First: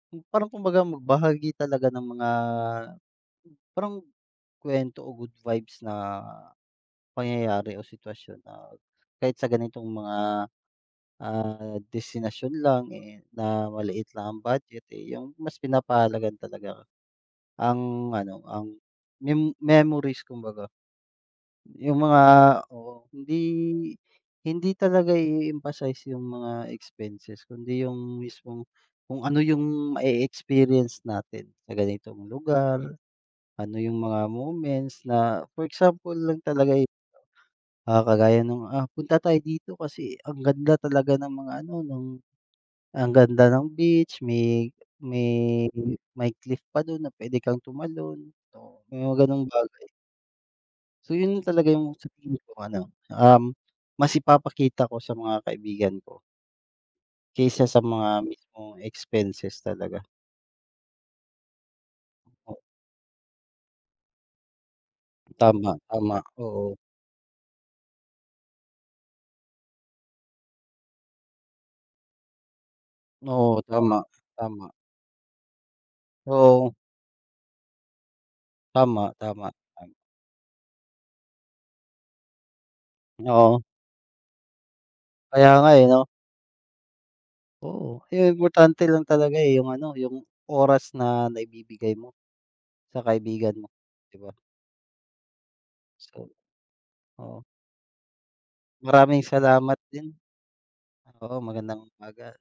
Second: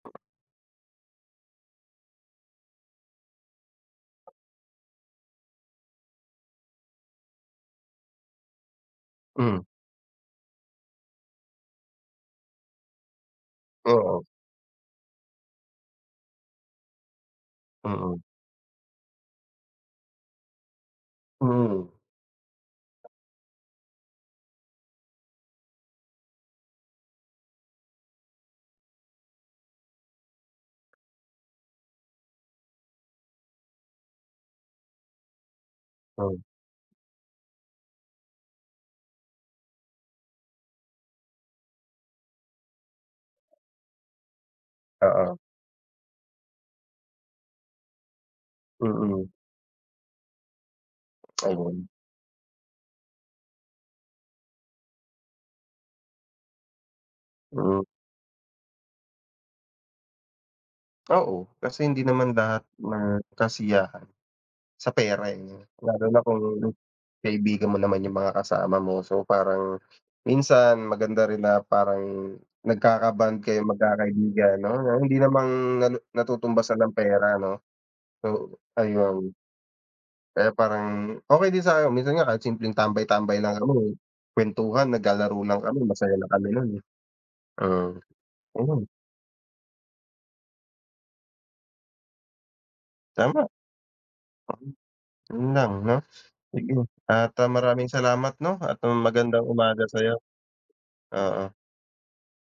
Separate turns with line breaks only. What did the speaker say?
Hmm, parang kumbaga magbahagi talaga ng mga, parang, kwento o good vibes na, pangyayari o sitwasyon na, kahit sa
Hmm.
ganitong mga, ah, destinasyon lang eh, na, maliit
Oo.
lang ang budget eh, yung mas pinapahalagahan talaga, ang
Mm.
ano, ang, mem memories kumbaga.
Mhm.
Yung mga oo hindi hindi talaga i-eemphasize yung mga expenses kundi yung mismong, kung ano yung mae-experience natin sa ganitong lugar, ano yung mga moments na for example lang
Oh.
talaga eh, ah, kagaya nung, ah, punta tayo dito kasi ang ganda talaga ng mga ano, ng ang ganda ng beach, may
Oo.
may may cliff pa dun na pwede kang tumalon, may mga
Mm.
ganong bagay. So yun talaga
Ayun.
yung sa tingin ko ano um, mas ipapakita ko sa mga kaibigan ko. Kaysa sa
Mm.
mga mismong expenses talaga.
Oo, kasi hindi naman lahat ng kasiyahan, sa pera eh, 'no, lalo
Tama-tama,
na kung,
oo.
kaibigan mo naman yung mga kasama mo so parang, minsan maganda rin na parang nagkaka-bond
Oo,
kayong
tama,
mag-kakaibigan
tama.
'no, hindi naman na
Oo.
natutumbasan ng pera 'no. So, ayun,
Tama-tama, tama.
kaya parang okey din sa akin, minsan nga kahit simpleng tambay-tambay lang
Oo.
noon eh, kwentuhan, naglalaro
Kaya
lang
nga
kami
eh, 'no.
masaya na kami nun eh. Mm,
Oo, ayun
mhm.
importante lang talaga eh, yung ano, yung oras na naibibigay mo, sa
Tama.
kaibigan mo, di ba?
Yun lang 'no?
So
Mm at
oo.
ah, maraming salamat 'no at um,
Maraming
magandang
salamat
umaga
din.
sa'yo.
Oo
Oo.
magandang umaga.